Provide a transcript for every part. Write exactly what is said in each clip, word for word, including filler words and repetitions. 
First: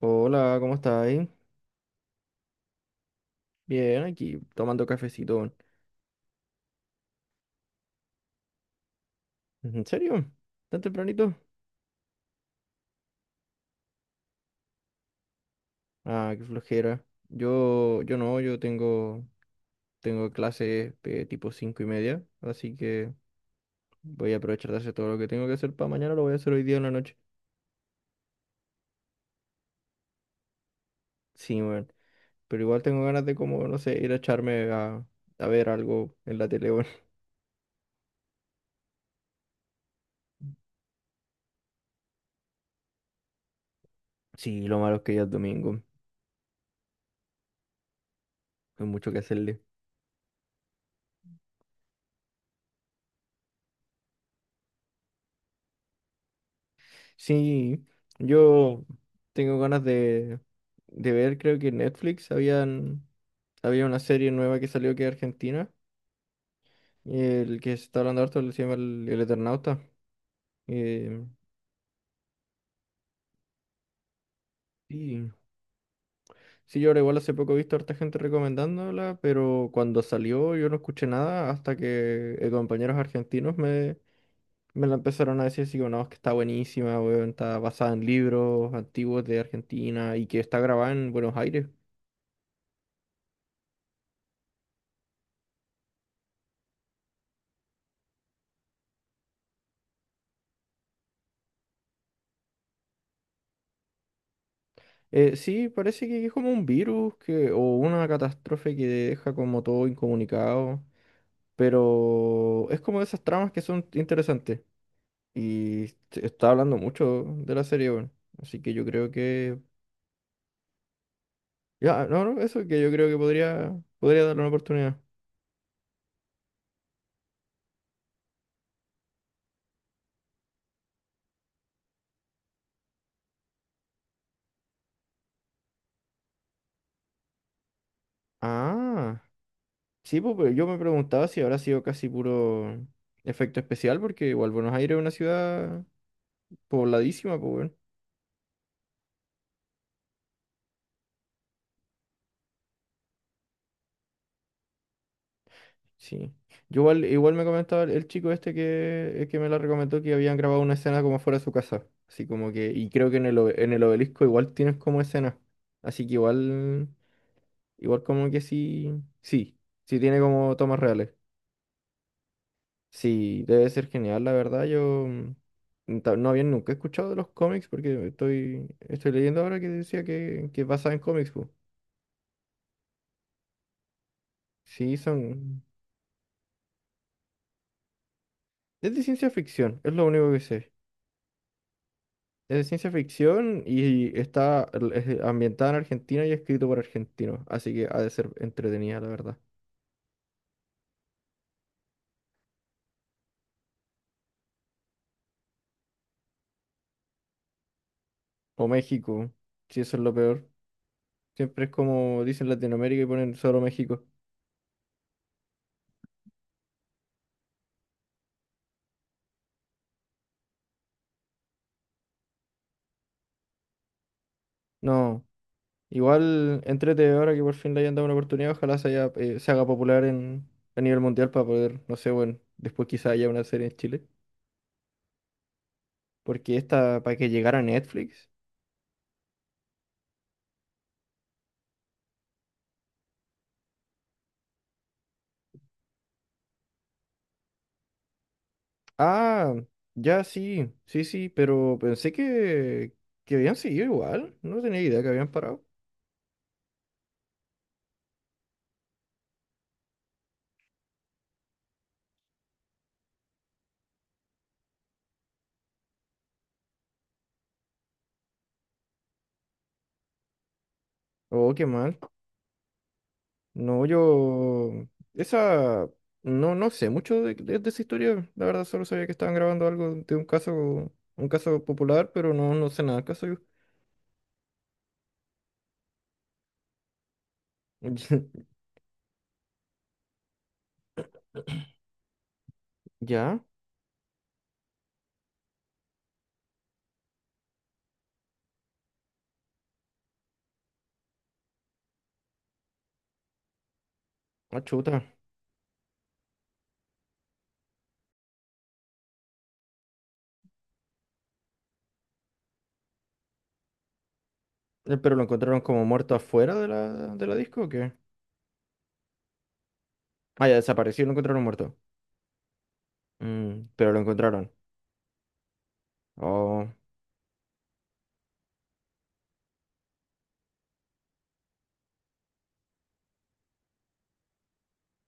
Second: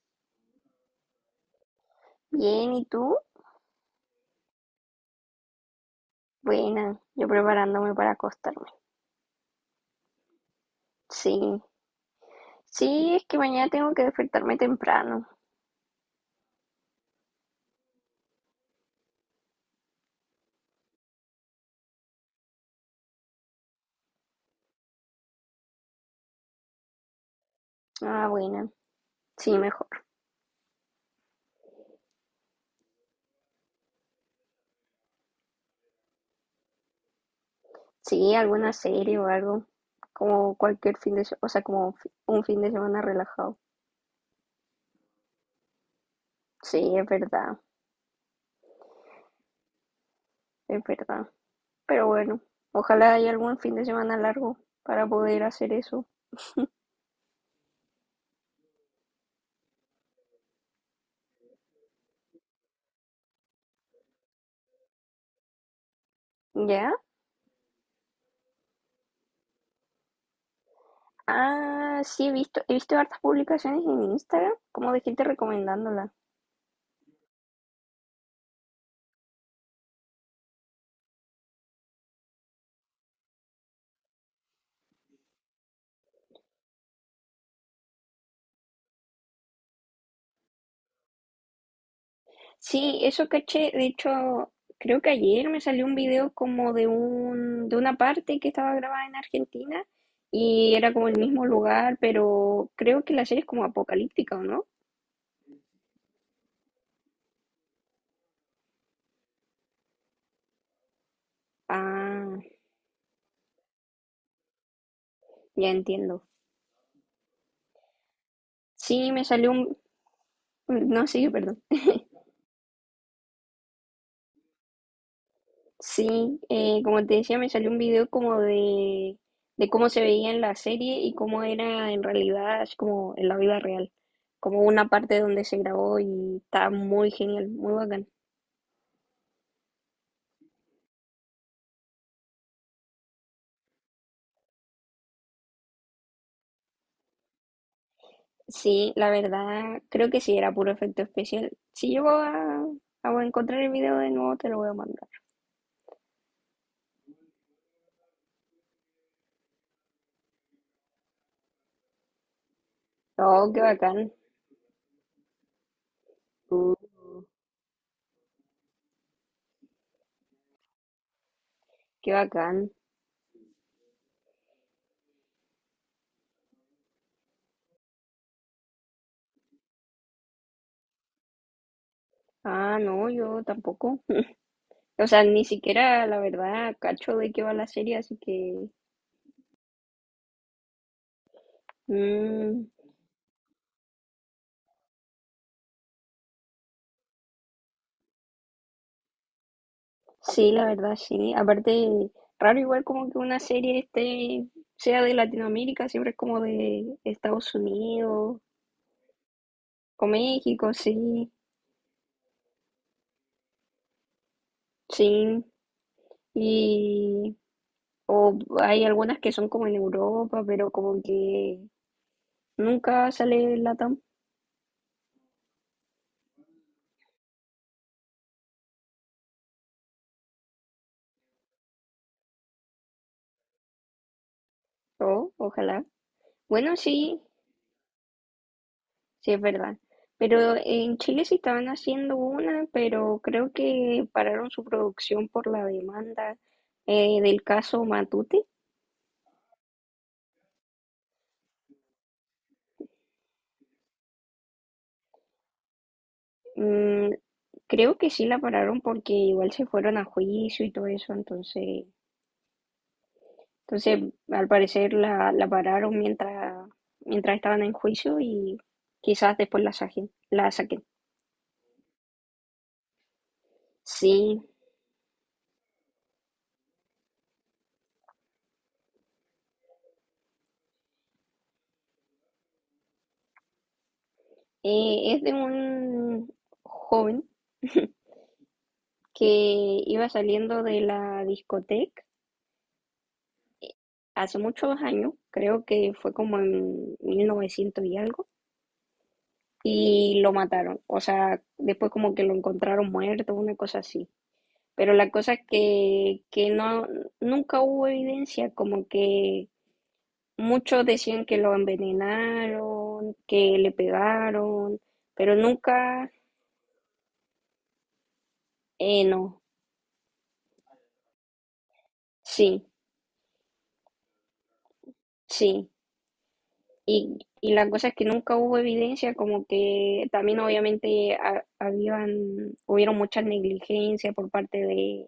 Hola, ¿cómo estáis? Bien, ¿y tú? Bien, aquí tomando cafecito. Buena, yo preparándome para acostarme. ¿En serio? ¿Tan tempranito? Sí, sí, es que mañana tengo que despertarme temprano. Ah, qué flojera. Yo, yo no, yo tengo, tengo clases de tipo cinco y media, así que voy a aprovechar de hacer todo lo que tengo que hacer para mañana, lo voy a hacer hoy día en la noche. Ah, buena, sí, mejor. Sí, weón. Pero igual tengo ganas de como, no sé, ir a echarme a, a ver algo en la tele, weón. Sí, alguna serie o algo, como cualquier fin de semana, o sea, como fi- un fin de semana relajado. Sí, lo malo es que ya es domingo, no Sí, es verdad, hay mucho que hacerle. es verdad. Pero bueno, ojalá haya algún fin de semana largo para poder hacer eso. Sí, yo tengo ganas de, de ver, creo que en Netflix habían, había una serie nueva que salió que es Argentina, ¿Ya? el que se está hablando harto se llama El, el Eternauta. Eh, Ah, sí, he visto, he visto hartas publicaciones en Instagram, como de gente sí, recomendándola. sí, yo ahora igual hace poco he visto harta gente recomendándola, pero cuando salió yo no escuché nada hasta que eh, compañeros argentinos me, me la empezaron a decir así como, no, es que está buenísima, weón, está basada en libros antiguos de Argentina y que está grabada en Buenos Aires. Sí, eso caché. De hecho, creo que ayer me salió un video como de un, de una parte que estaba grabada en Argentina y era como el mismo lugar, pero creo que la serie es como apocalíptica, ¿o no? Eh, sí, parece que es como un virus que, o una catástrofe que deja como todo incomunicado, Ah, pero es como de esas tramas que son interesantes ya y entiendo. se está hablando mucho de la serie. Bueno, así que yo creo Sí, me salió que, un... No, sí, perdón. ya, no, no, eso que yo creo que podría, podría darle una oportunidad. Sí, eh, como te decía, me salió un video como de, de cómo se veía en la serie y cómo era en realidad, así como en la vida real. Como una parte donde se grabó y está muy genial, muy bacán. Ah, sí, pues, pero yo me preguntaba si habrá sido casi puro efecto especial, porque igual Buenos Aires es una ciudad pobladísima, pues, bueno. Sí, la verdad, creo que sí, era puro efecto especial. Si llego a, a encontrar el video de nuevo, te lo voy a mandar. Sí. Yo igual, igual me comentaba el el chico este que, el que me la recomendó que habían grabado una escena como fuera de su casa. Así como que, y creo que en el, Oh, qué obe- en el bacán. obelisco igual tienes como escena. Así que Uh, igual, igual como que sí, sí, sí tiene como tomas reales. qué bacán. Sí, debe ser genial, la verdad. Yo mm, ta- no había nunca escuchado de los cómics porque estoy, estoy leyendo ahora que decía que, que es basada en cómics, po. Ah, no, yo tampoco. Sí, O sea, ni son. siquiera, la verdad, cacho de qué va la serie, así que... Es de ciencia ficción, es lo único que sé. Mm, Es ciencia ficción y está el- ambientada en Argentina y escrito por argentinos, así que ha de ser entretenida, la verdad. sí, la verdad, sí. Aparte, raro igual como que una serie este sea de Latinoamérica, siempre es como de Estados Unidos O México, si eso es o lo peor. México, sí, Siempre es como dicen Latinoamérica y ponen solo México. sí. Y o hay algunas que son como en Europa, pero como que nunca sale Latam. No, igual entrete ahora que por fin le hayan dado una oportunidad, ojalá se, haya, eh, se haga popular en, a nivel mundial para poder, no sé, bueno, después quizá haya una serie en Chile. O, ojalá. Porque Bueno, esta, para sí, que llegara a Netflix. sí es verdad. Pero en Chile sí estaban haciendo una, pero creo que pararon su producción por la demanda eh, del caso Matute. Ah, ya sí, sí, sí, pero pensé que, que habían seguido igual. No tenía idea que habían parado. Mm, creo que sí la pararon porque igual se fueron a juicio y todo eso, entonces entonces, al parecer la, la pararon mientras, mientras estaban en juicio y quizás después la saquen. La saquen. Oh, qué mal. No, Sí, yo. Esa. No, no sé mucho de, de- de esa historia. La verdad, solo sabía que estaban grabando algo de un caso, un caso popular, pero no, no sé nada del caso yo. eh, es de un joven que iba saliendo de la discoteca Ya, eh, hace muchos años, creo que fue como en mil novecientos y algo, y lo mataron. O sea, después como que lo encontraron muerto, una cosa así. ah, Pero chuta. la cosa es que, que no, nunca hubo evidencia como que muchos decían que lo envenenaron, que le pegaron, Eh, ¿Pero lo pero encontraron como nunca, muerto afuera de la, de la disco o qué? eh, no, Ah, ya desapareció y lo encontraron muerto. sí, Mm, pero lo encontraron. sí. Oh, Y, y la cosa es que nunca hubo evidencia, como que también obviamente ha- habían, hubieron muchas negligencias por parte de,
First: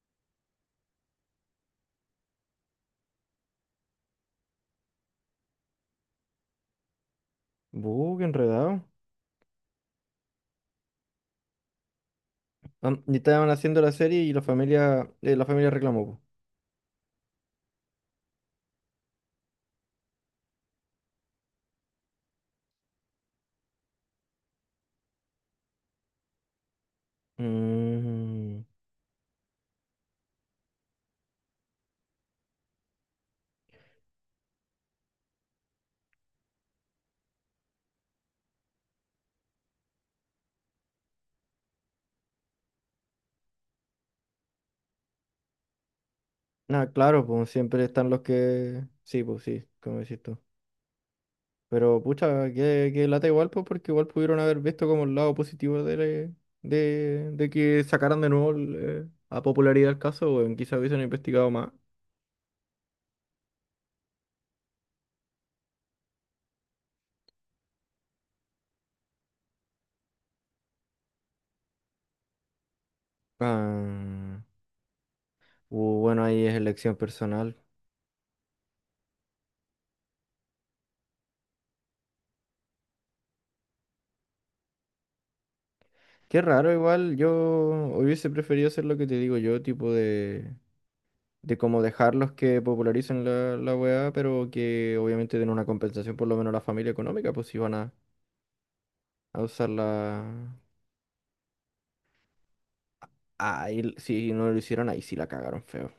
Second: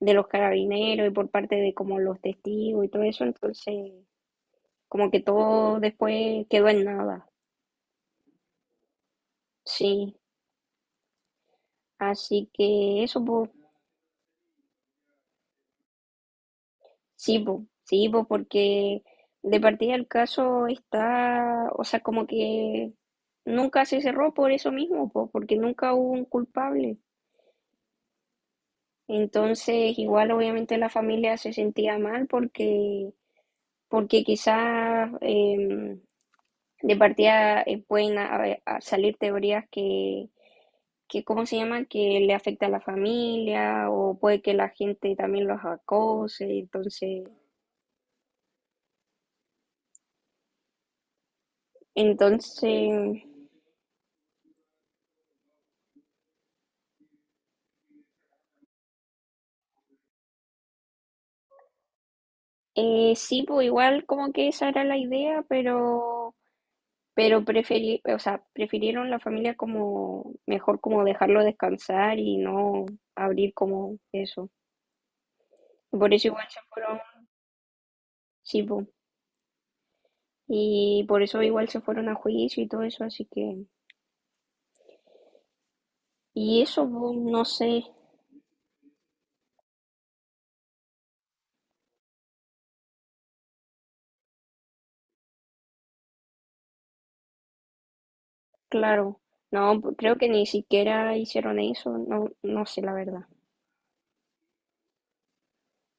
de los carabineros y por parte de como los testigos y todo eso, entonces como que todo después quedó en nada, buh, qué enredado. sí. Así Am- que Y eso, pues, estaban haciendo la serie y la familia, eh, la familia reclamó, sí, po, sí, po, porque de partida el caso está, o sea, como que nunca se cerró por eso mismo, po, porque nunca hubo un culpable. po. Mm, Entonces, igual obviamente la familia se sentía mal porque, porque quizás eh, de partida eh, pueden a- a salir teorías que, que, ¿cómo se llama? Que le afecta a la familia o puede que la gente también los acose. nada, Entonces, claro, pues siempre están los que. Sí, pues sí, como decís tú. Pero pucha, que, que entonces... lata igual, pues porque igual pudieron haber visto como el lado positivo de, la- de, de que sacaran de nuevo el, eh, a popularidad el caso, o quizás hubiesen investigado más. Eh, sí, pues igual como que esa era la idea, pero, pero preferí, o sea, prefirieron la familia como mejor como dejarlo descansar y no abrir como Ah, eso. uh, Por bueno, eso ahí igual es se elección fueron, personal. sí, pues, y por eso igual se fueron a juicio y todo eso, así que, Qué y raro, eso, igual pues, yo no sé, hubiese preferido hacer lo que te digo yo, tipo de... de cómo dejarlos que popularicen la, la weá, pero que obviamente den una compensación por lo menos a la familia económica, pues si van a, claro, a usar no, pues, creo la. que ni siquiera hicieron eso, no, no sé la verdad. Ay, si no lo hicieron, ahí sí la cagaron feo.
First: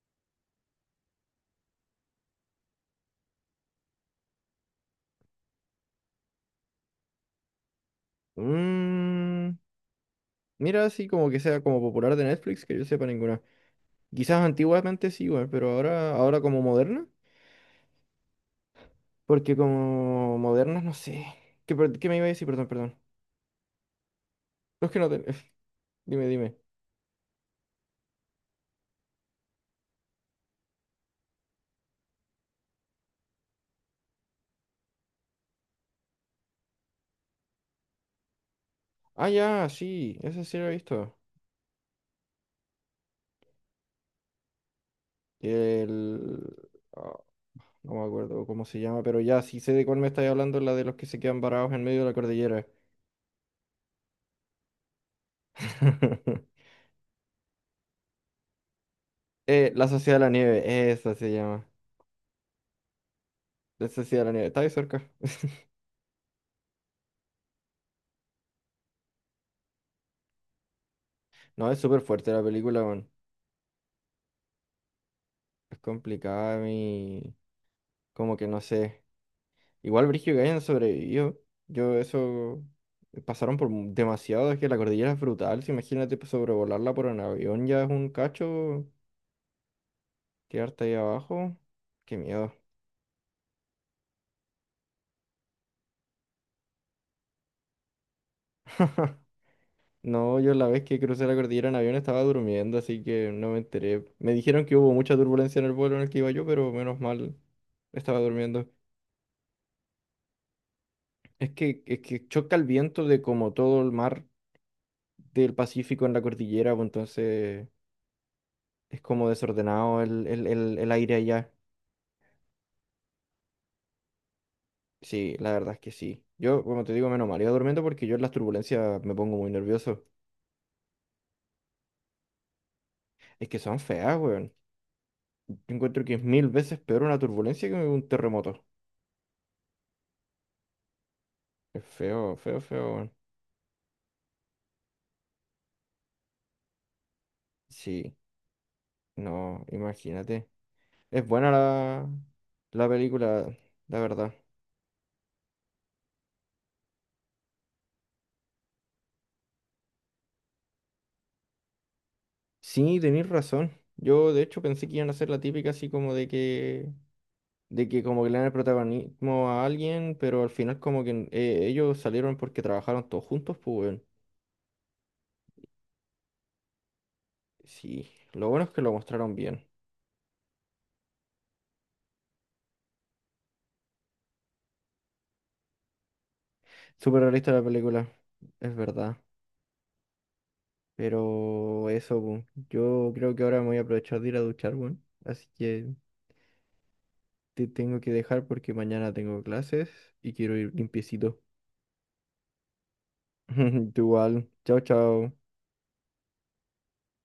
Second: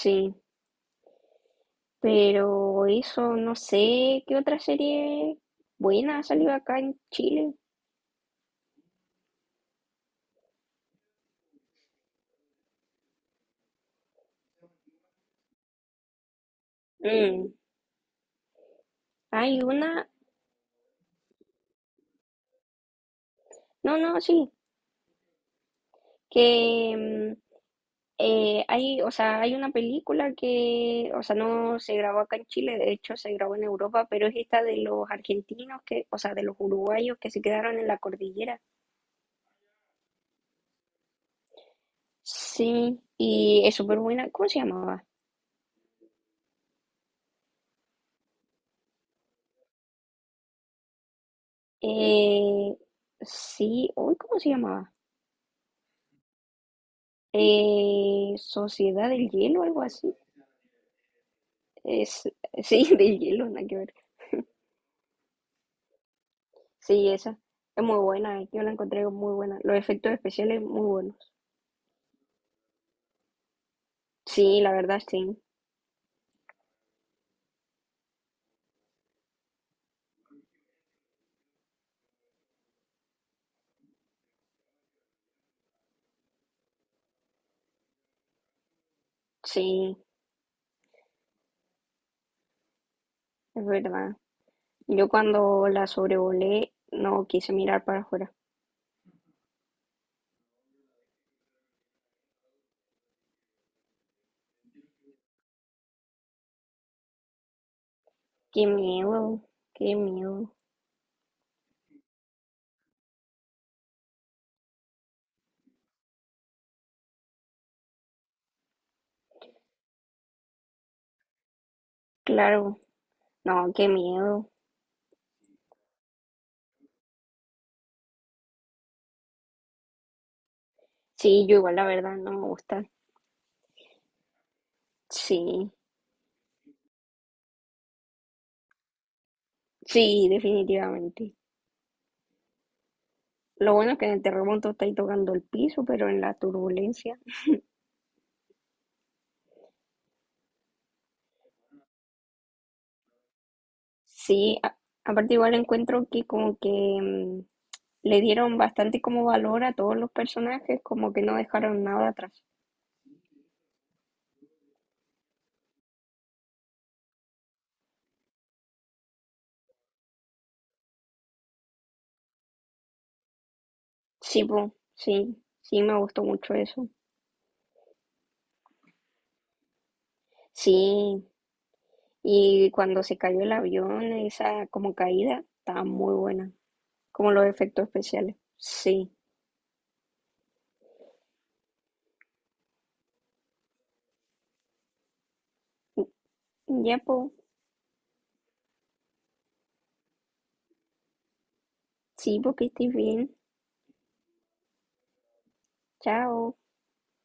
Sí. Pero eso, no sé qué otra serie buena ha salido acá en Chile. Mm, mira, así como que sea como popular de Netflix, que yo sepa ninguna. Quizás antiguamente sí, weón, pero ahora, ahora como moderna, Mm, porque hay una, como moderna no sé. ¿Qué, per- qué me iba a decir? Perdón, perdón. no, no, sí, No, es que no te- Dime, dime. que mm, eh, hay, o sea, hay una película que, o sea, no se grabó acá en Chile, de hecho se grabó en Europa, pero es esta de los argentinos que, o sea, de los uruguayos que se quedaron en la cordillera. Ah, ya, sí, esa sí la he visto. Sí, y es súper buena. ¿Cómo se llamaba? El. No me acuerdo cómo se llama, pero ya sí sé de cuál me estáis hablando, la de los que se quedan varados en medio de la cordillera. Eh, sí, uy, ¿cómo se llamaba? Eh, Sociedad del Hielo, Eh, algo La así. Sociedad de la Nieve, esa se llama. Es, sí, de hielo, nada que La ver. Sociedad de la Nieve, está ahí cerca. Sí, esa es muy buena, eh, yo la encontré muy buena. Los efectos especiales muy buenos. No, es súper fuerte la película, weón. Sí, la verdad, sí, Es complicada, mi. Como que no sé. Igual Brígido que hayan sobrevivido. Yo eso. Pasaron por mu- demasiado, es que la cordillera es brutal. Si imagínate pues, sobrevolarla por un avión, ya es un cacho. sí, Quedarte ahí abajo. Qué miedo. es verdad. Yo cuando la sobrevolé no quise mirar para afuera. No, yo la vez que crucé la cordillera en avión estaba durmiendo, así que no me enteré. Me dijeron que hubo mucha turbulencia en el vuelo en el que iba yo, pero menos mal estaba Qué durmiendo. miedo, qué miedo. Es que, es que choca el viento de como todo el mar del Pacífico en la cordillera, pues entonces es como desordenado el, el, el, el aire allá. Claro, no, qué miedo. Sí, la verdad es que sí. Yo, como te digo, menos mal iba durmiendo porque yo en las turbulencias me pongo muy nervioso. Sí, yo igual la verdad no me gusta. Es que son feas, weón. Yo Sí, encuentro que es mil veces peor una turbulencia que un terremoto. sí, definitivamente. Es feo, feo, feo, weón. Lo bueno es que en el terremoto estáis tocando el piso, pero en la turbulencia... Sí. No, imagínate. Es buena la, la película, la verdad. Sí, a- aparte igual encuentro que como que mm, le dieron bastante como valor a todos los personajes, como que no dejaron nada atrás. Sí, tenéis razón. Yo de hecho pensé que iban a hacer la típica así como de que, de que como que le dan el protagonismo a alguien, pero al final como que eh, ellos salieron porque trabajaron todos juntos, pues weón. Sí, po, sí, sí me gustó mucho eso. Sí, lo bueno es que lo mostraron bien. Sí, y cuando se cayó el avión, esa como caída, estaba muy buena, Súper como los realista la efectos película, especiales. es Sí, verdad. Pero eso, pu, yo creo que ahora me voy a aprovechar de ir a duchar, weón. Así que ya po, te tengo que dejar porque mañana tengo clases y quiero ir limpiecito. sí, porque estés bien. Tú igual. Chao, chao. Chao.